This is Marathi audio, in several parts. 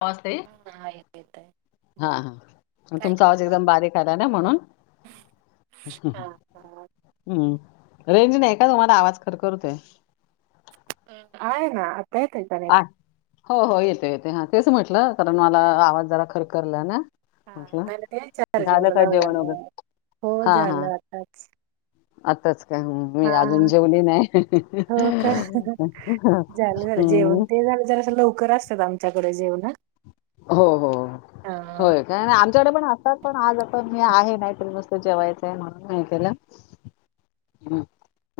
ज [unintelligible] हा येत येत आहे हा बोल ह काय तुमचा आवाज करायला एकदम बारीक आला ना म्हणून हम्म हा हम्म रेंज नाही. काय होन आवाज खरखर होत हे. हाय ना, येतय का अ नेट हो हो ये ते ते हा तेच म्हटलं कारण मला आवाज जरा खरखरला ना हा म्हटलं ते झालं चार्जिंगला काय जेवण लावल्यामुळे वगैरे हो झालं आताच. आत्ताचं. त्या मी हा अजून जेवले नाही. हो का झालं झालं जेवण हम्म, ते झालं जरा सा लवकर सगळं आमच्याकडे जेवणार? हो हो होय का आ तेवडे पण असतात पण आज पण मी आहे नाही तरी मस्त जेवायचं आहे म्हणून नाय केला हम्म.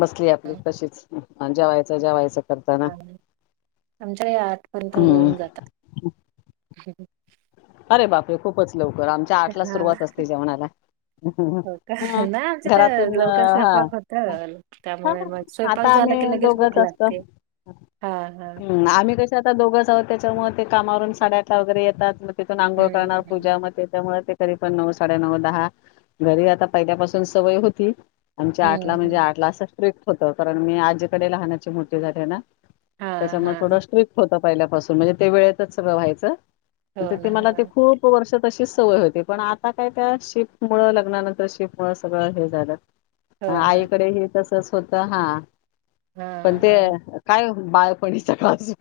बसली आपली तशीच हा जेवायचं जेवायचं. करताना आमच्याकडे आठपर्यंत हम्म होऊन जातात. ह अरे बाप रे खूपच लवकर आमच्या आठला हा सुरुवात असते जेवणाला, हो का नाही आमच्या तर घरातून लवकर हा स्वयंपाक होत त्यामुळे मग स्वयंपाक आता झाला की आम्ही लगेच भूक दोघच लागते असतं, हा हा आम्ही कसं आता दोघच आहेत त्याच्यामुळे ते कामावरून साडे अठाला वगैरे येतात. तिथून आंघोळ करणार हम्म पूजा म ते तर म ते तरी पण नऊ साडेनऊ दहा घरी आता पहिल्यापासून सवय होती. आमच्या हम्म आठला म्हणजे हम्म आठला असं स्ट्रिक्ट होत कारण मी आजीकडे लहानाची मोठी झाली आहे ना हां, तसं म हां. थोडं स्ट्रिक होत त पहिल्यापासून म्हणजे ते वेळेतच सगळं व्हायचं. हो तेथे ते ना, मला ते हां. खूप वर्षात तशीच सवय होती पण आता काय त्या शिप मुळं लग्नानंतर शिप मुळं सगळं हे झालं. हो हा ना. आईकडे हे तसं च होत हा. पण हां, ते काय बाळ पणी सखासू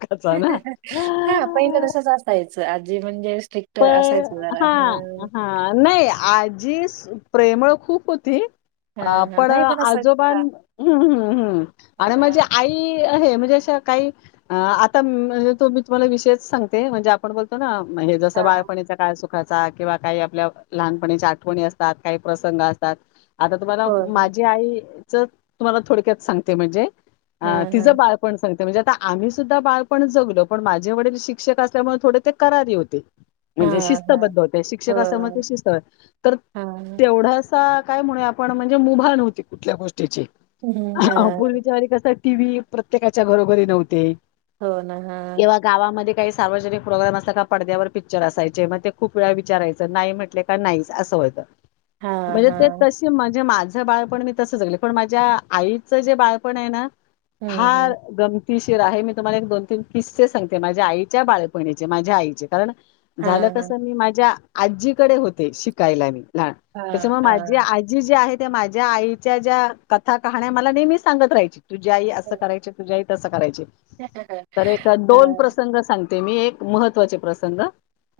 हा पहिलं तसच असायचं आजी म्हणजे स्ट्रिक्ट असायचं पण जरा. हा हां, हा नाही आजीस प्रेमळ खूप होती- अ हां, हां. पण नाही असं का आजोबान्मम् हां, अरे हां, म्हणजे आई- हे म्हणजे अा काही आता त मी तुम्हाला विषयच सांगते म्हणजे आपण बोलतो ना महेश- हां. बालपणीचा काळ सोड- दखचा किंवा काही आपल्या लहानपणीच्या आठवणी असतात काही प्रसंग असतात- आता तुम्हाला हो ना. माझी आई- ज तुम्हाला थोडक्यात सांगते म्हणजे. अ हां, तिचं हां. बाळपण- आता म्हणजे आता आम्ही सुद्धा बाळपण जगलो पण माझे वडील शिक्षक असल्यामुळे थोडे ते करारी होते. म्हणजे हां, हां. शिस्तबद्ध होते शिक्षकास म हो. शिस्त तर हां. तेवढाच- काय म्ह आपण म्हणजे मुभा न होती कुठल्या गोष्ट- हं, हां. पूर्वीच्या व कस टी व्- प्रत्येकाच्या घरोघरी नव्हते. हो ना हा किंवा गावामध्ये काही सार्वजनिक प्रोग्रम असात का पडद्यावर- पिक्चर असायचे मग ते खूप वेळा विचारायचं नाही म्हटले का नाही असं होतं. हां, म्हणजे ते हां. तशी म्हणजे माझी- माझ बाळपण मी तस जगले पण माझ्या आईचं जे बाळपण जे हे ना हं, हा हं. गम- ति शिर आहे मी तुम्हाला एक दोन तीन किस्से सांगते माझ्या आईच्या बाळपणीचे माझ्या आईचे तर - झालं हां, कस हां. मी माझ्या- आजीकडे होते शिकायला मी. लान त्याच्या हां, मग माझी हां. आजी जे आहे- त्या माझ्या आईच्या ज्या कथा कहाण्या मला नेहमी सांगत राहायची. तुझ्याई असं हां, करायच तुझ्या- तसं करायचे- हां, तर एक दोन प्रसंग सांगते. ते मी एक महत्त्वाचे प्रसंग-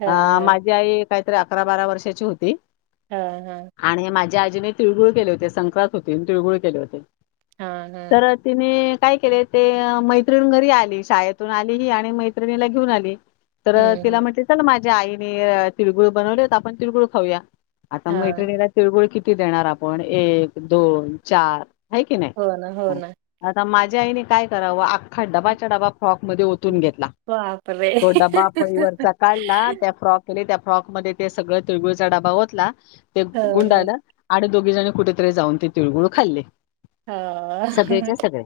आ हां. माझी आई- काहीतरी अकरा बारा वर्षाची होती. हा हा ज्याजीने तळगुळ केले होते संक्रांत होतीने तिळगुळ केले होते हां, हां. तर तिने काय केले ते मैत्रिण घरी आली शाळेतून आली ही आणि मैत्रिणीला घेऊन आली तर हं, तिला हं. म्हट. माझ्या आईने तिळगुळ बनवले होत आपण तिळगळ खाऊया. आता मग हां. इटेला तिळगुळ क ती देणार आपण एक दोन चार आहे की नाही हो ना, हो ना. आता माझ. ईने काय करावं. ा डबाचा डबा फ्रॉक मध्ये ओतून घेतला बापरे! तो डबा फळीवरचा काढला त्या फ्रॉक त्या फ्रॉक मध्ये सगळ तिळगळचा डबा होतला. ते हो, हो. गुंडाला आणि दोघी जणी कुठेतरी जाऊन ते तिळगुळ खाल्ले. हां, हां. सगळेच्या सगळे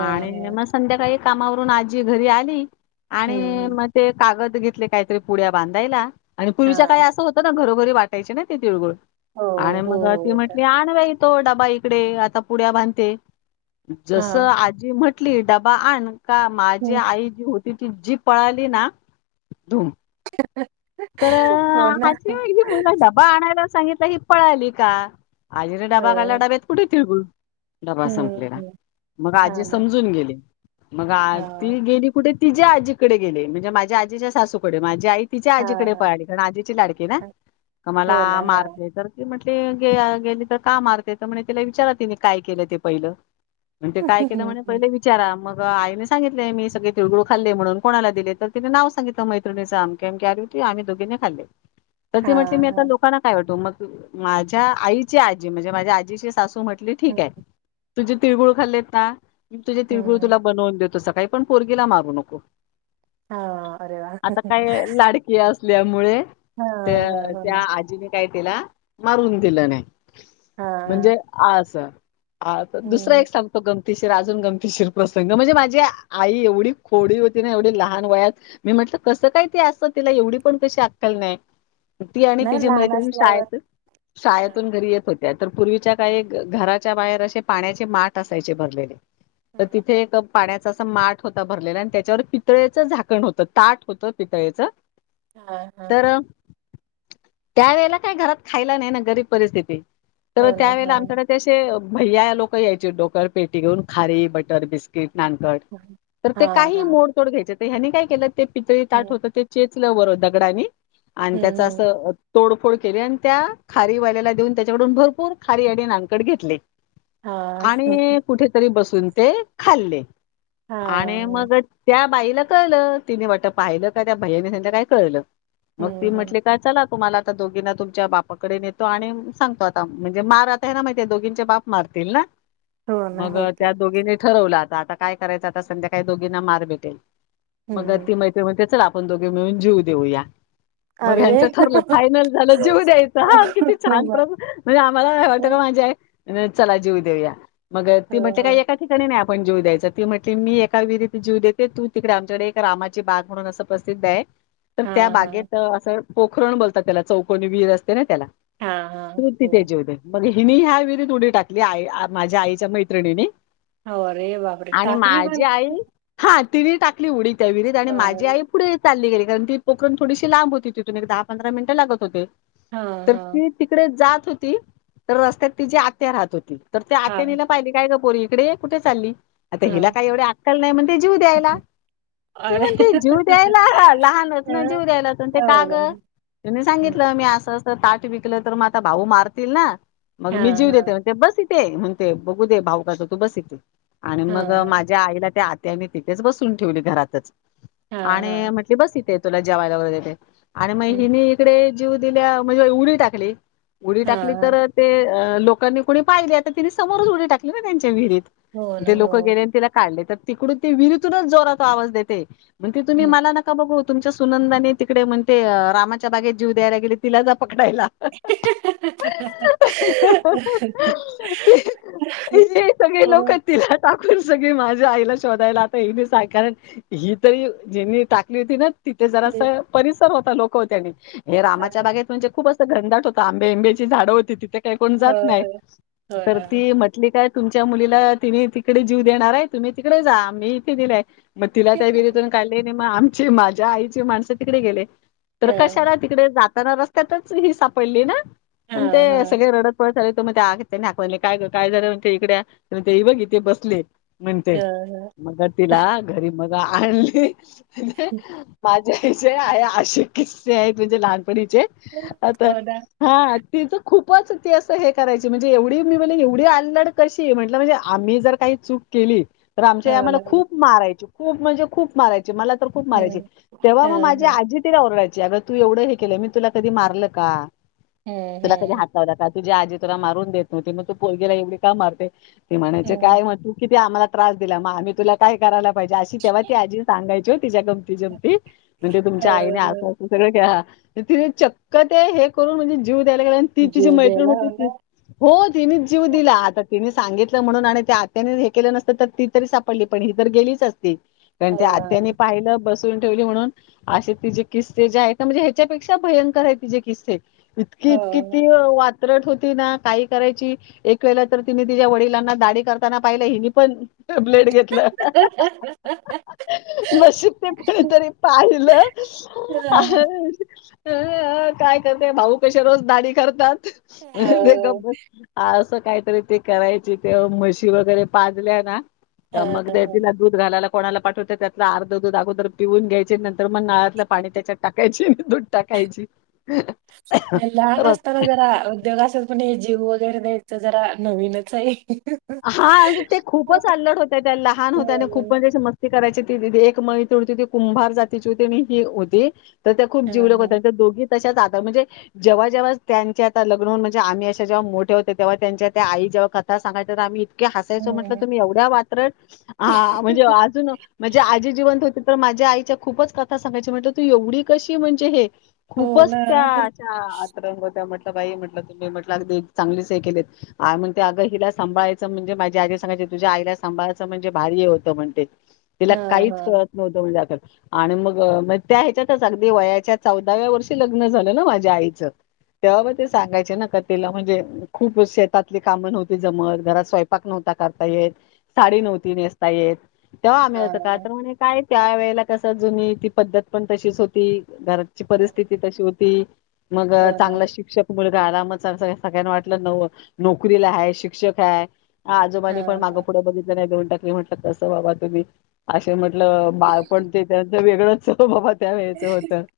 आणि मग संध्याकाळी कामावरून आजी घरी आली. आणि हं. मग ते कागद घेत. काहीतरी पुळ्या बांधायला. आणि पूर्वीच्या काळी हां. असं होत ना घरो. ररी वाटायचे ना ते तळुळ हो, आणि हो, मग ती हो. म्हटली आणवाय. तो डबा इकडे आता पुड्या बांधते. जसं हां. आजी म्हट कली डबा आण. का माझी हं. आई जी होती. ति ती जी पळाली ना. दोम तर हो ना. हाचीगदी मुलग डबा आणायला सांगित ही पळाली का? आजे डबा काला हो. डबेत कुठ तळू. डबा हं, संपलेला हं. मग हां आजी ना. समजून गेली मग आ हां. ती गेली कुठे? तिझ्या आजीकडे गेले म्हणजे माझ्या आजीच्या सासूकडे माझी आई तिच्या आज हां, तडे हां, पली कारण आजीची लाडकी ना हां. का हो ना. मला हां. मारते तरी म्ह ते गेले तर का मारते तर म्हणे त्याला विचारा तिने काय केलं ते पहिलं. म्हण ते काय केलं म्हणे हं. पहिले विचारा मग ग आईने सांगितलंय मी सगळे तिळ गुळ खाल्ले म्हणून कोणाला दिले तर तीने नाव सांगितलं मैत्रणीच आमके, आमके ते आम्ही दोघीने खाल्ले तर ते म्हटले हां, मी आता हां. लोकांना काय वाटू मग माझ्या आईची आजी म्हणजे माझ्या आजीची सासू म्हण हं, ठीक आहे तुझे तिळगुळ खाल्लेत ना तुझे तिळगुळ हं. तुला बनवून देतो सग काही पण पोरगीला मारू नको हा अरे वा! आता काय लाडकी असल्यामुळे तर हो त्या ना. आजीने काय तीला मारून दिलं नाही हां. म्हणजे आस हा तर दुसरा हं. एक सांगतो गम गमतीशीर अजून गमतीशीर प्रसंग म्हणजे माझी आई एवढी खोडी होती ना एवढी लहान वयात मी म्हटलं कसं काय ते असं तिला एवढी पण कशी अक्कल नाही ती आणि नाही तिची लहान मैत्रिणी असल्यावर शाळेत हां. शाळेतून घरी येत होती त्या तर पूर्वीच्या काही घराच्या बाहेर असे पाण्याचे माठ असायचे भरलेले हं, तर तिथे हं. एक पाण्याचा माठ होता भरलेला आणि त्याच्यावर पितळेचं झाकण होतं ताट होतं पितळेचं हा, हा त्या वेळेला काही घरात खायला नाही ना गरीब परिस्थिती तर हो ना. त्यावेेळेला हां. आमच्याडे ते असे भैया लोक यायचे डोक्यावर पेटी घेऊन खारी बटर बिस्किट नानकट हा तर ते काही हा मोडतोड घ्यायचे ह्यांनी काय केलं ते पितळी ताट हम्म होत ते ठेवलं वर दगडाने आणि त्याच हम्म असं तोडफोड केली आणि त्या खारीवाल्याला देऊन त्याच्याकडून भरपूर खारी आणि नानकट घेतले हा हा आणि कुठेतरी बसून ते खाल्ले हा, आणि मग त्या बाईला कळ तिने वाट पाहिलं का? त्या भययानी स काय कळलं. मग हम्म ती हम्म म्हटले काय चला तुमला आता दोघींना तुमच्या बापाकडे नेतो आणि सांगतो आता म्हणजे मार आता आहे ना माहितीे दोघींचे बाप मारतील ना. हो ना मग हो की त्या दोघीनी ठरवला. आता काय करायचं आता संध्याकाही दोघींना मार भेटेल. मग हम्म ती मैत म्हण च म्हण दोघे मिळून जीव देऊ या. मग अरे ह्यांचं ठरलं फायनल झालं जीऊ द्यायचं हा किती छान वा. प्र म्हणजे आम्हाला वाटतं हो. का माझ्या आहे. न चला जीऊ देव्या. मग ती म्हणज काही एका ठिका नाही. पण जीव द्यायचां ते म्हटली मी एका विधीती जीव देते तू तिकडे आमच्याकडे एक रामाची बाग म्हणून अस. प्रसिद्ध आहे. तर हा त्या हा बागेत असं. पोखरण बोलतात त्याला चौकनी वीर अस. तला हा हा तुर्ती हो तेजोवद मग हिनी ह्या विधीत उडी टाकली आई माझ्या आईच्या मैत्रिणीनी होरे वापरे आणि माझी आई ताकलीफ हा तिने टाकली उडी त्या विरीत आणि माझी आई. चालली गे कारण ती पोरण थोडीशी लांब होती तिथून एक दहा पंधरा मिनट लागत होते. हा तर हा ती तिकडे जात. हो तर रस्त्यात तिचीी आत्या राहत होती. तर ते हा आतला पाहिली काय ोरी इकडे आहे कुठे चालली. आता हा हिला काही एवढे आटकल नाही म्हणते जीऊ द्यायला त अरे म्हणते जीऊ द्यायला लहानच ना जीव द्यायला ते काग बरं. तु हम्म. सांगितलं मी असं. ताट विकलं तर मग आता भाऊ मारतील ना. मग हा मी जीव हा देते ते बस. ते म्हणते ते बघू दे भाक तू बसिते आणि हा मग माझ्या आईला त्या आ. त्यांनी तिथेच बसून ठेवले घरातच. हा हा आणि म्हटले बस इथेच. तुला जेवायला वग देते आणि मग हम्म. हि म इकडे जीव दिल्या म्हणजे उडी टाकली उडी हा टाकली हा तर ते लोकांनी कोुणी पाहिली आता तिने समोरच उडी टाकली ना त्यांच्या विहिरीत हो ना तेे लोक हो गेले आणि तिला काढले तर तिकडून ती विहिरीतूनच जोराचा आवाज देते म्हण की तुम्ही हम्म मला नका बघ तुमच्या सुनंदानी तिकडे म्हणते रामाच्या बागेत जीव द्यायला गेले तिला पकडायला सगळे लोक हो तिला सगळी माझ्या आईला शोधायला आता येल स कारण ही तरी ज्यांनी टाकली होती ना तिथे जरा ते परिसर हो लोक होते आणि हे हां, रामाच्या बागेत म्हणजे खूप अस घंदाट होता आंबेंबेची झां होती तिथे काय कोण जात नाही हां, तर हां. ती म्हटली काय तुमच्या मुलीला तिम्ही तिकडे जीव देणार आहे तुम्ही तिकडे जा मीहीथे दिलेय मग िरीतून काढले मग ज माझ्या आईची माणसं तिकडे गेले तर हां, कशाला तिकडे जात त्यां रस्त्यातच ही सापडली ना अ हां, ते हां, सग्या रडत पत मग त्यांनी आकवायले काय काय झारा इकडे ते बघि ते बसले म्हणते हां, हां. मग तिला घरी मग बाली माझ जयसे आहे आशु किस्से आहे तुझे लहान हो आता ना, हा तेच खूप खूपच ती असं हे करायची म्हणजे एवढी मी म्हणज एवढी आलड कशी म्हटलं म्हणजे आम्ही जर काही चूक केली तर आमच्या हो याम्हाला ना. खूप मारायच खूप म्हणज खूप माराच मला तर खूप मारायचे हं, तेव्हा मग हं, माझी आजी तिला ओरयची अगं तू एवढं हे केलं मी तुला कधी मारलं का हं, तुला कधी हं, हं. हात लावला का तुझ्या आजी तुला मारून देत नव्हती मग तू पोरगीला एवढी का मारते ते म्हणाय काय हो, म तु आमला त्रास दिला मग आम्ही तुला काय करायला पाहिजे अशी तेव्हा ती आजी सगायची हो तिच्या गमती जमती म्हणजे तुमच्या आईने हो. असं असं सगळं के तिने चक्क ते हे करून म्हणजे जीव त्यायला गे ती तिची जीव मैत्रण द्यायला होती हो ती ना. हो तिनेच जीव दिला आता तिने सांगितलं म्हणून आणि त्या आत्याने हे केलं नसतं तर ती तरी सापडली पण ही तर गेली कारण हो त्या ना. आत्यानी पाहिलं ब ठेव म्हणून असे ति जे किस्से जे आहेत म्हणजे ह्याच्यापेक्षा भयंकर आहे ति जे किस्से इतकी इतकी हो. ती वा वत्रट होती ना काही करायची एक वेळे तर तिने तिच्या वडिलांना दाडी करताना पाहिलं हिनी पण ब्लेड घेतलं नशीब ते कोणीतरी पाहिलं हां, अ काय करते भाऊ कसे रोज दाडी करतात ते हां, गब आ काहीतरी ते करायचे तेव्हा म्हशी वगैरे पाजल्या ना त हां. मगद तिला दूध घालाला कोणाला पाठवत त्यातलं अर्ध दूध अगोदर पिऊून घ्यायचे नंतर मग नळातलं पाणी त्याच्यात टाकायची दूध टाकायची लहान असताना जरा उद्योग असत पण ही जे जीव वगैरे द्यायचं जरा नवीनच आहे हा म्हणजे ते खूपच अल्लड होत्या हो ना. तथे एक मैत्री होती ती कुंभार जातीची होती आणि ही होती तर त्या खूप हां, जीवलग हां. होत्या दोघी तश्याच आता म्हणजे जेव्हा जेव्हा त्यांचे आता लग्नन म्हणजे आम्ही अशा जेव्हा मोठे होते तेव्हा त्यांच्या त्या आई जेव्हा कथा सांगा तर आम्ही हयच म्हटलं हं. तुम्ही एवढ्या वात्रट म्हणजे अजून म्हणजे आजी जिवंत हो तर माझ्या आईच्या खूपच कथा सांगायची म्हटलं तू एवढी कशी म्हणजे हे हो खूपच ना. त्या अशा आतरंग होत्या बाई म्हटलं तुम्ही म्हटलंदी चांगलेच हे केले म्हण हिला सांभायचं म्हणजे माझी आी सांगायची तुझ्या आई सांभाळायच म्हणजे भारीय होतं म्हणते तिला हां, काहीच हां. कळत नव्हतं म्हणजे आता आणि मग म त्या ह्याच्यातच अगदी वयाच्या चौदाव्या वर्षी लग्न झालं ना माझ्या आईच तेव्हा ते सांगायचे ना का तेला म्हणजे खूप शेतातले कामण होते जमत घरात स्वयंपाक नव्हता करता येतं साडी हां. नव्हती नेसता येतं. तेव्हाआ मिळत हां, होतं आता तर म्हणे काय? त्या वेळेला कसं जुनी ती पद्धत पण तशीच होती. घरची हां. परिस्थिती तशी होती. ती. मग अ हो ना. चांगला शिक्षक मुल [unintelligible] मग सग सग सगळ्यांना वाटलं नो नोकरीला हाये शिक्ष क्षक हाय. आजोबांनी हां, पण मागें हां. पुढं बघितलं नाही देऊन मी म्हटल कंस वा बा तुम्ही आशे म्हण त बाळपण ते त्यांचं वेगळं अस [unintelligible] [unintelligible]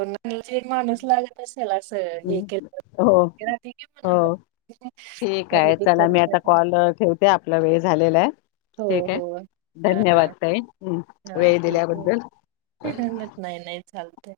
म्हंजे एक माणूस लागत असेल असं. हे केलं हो भीती राहते की हो मनामध्ये ठीक आहे. खरेदी चला मी आता करताना. कॉल अ ठेवते आपल्या वेळ झा झालेला आहे. हो, ठीक आहे हो. हां, धन्यवाद ताई हम्म हां. वेळ ठीक आहे. दिल्याबद्दल. नाही, नाही चालतंय.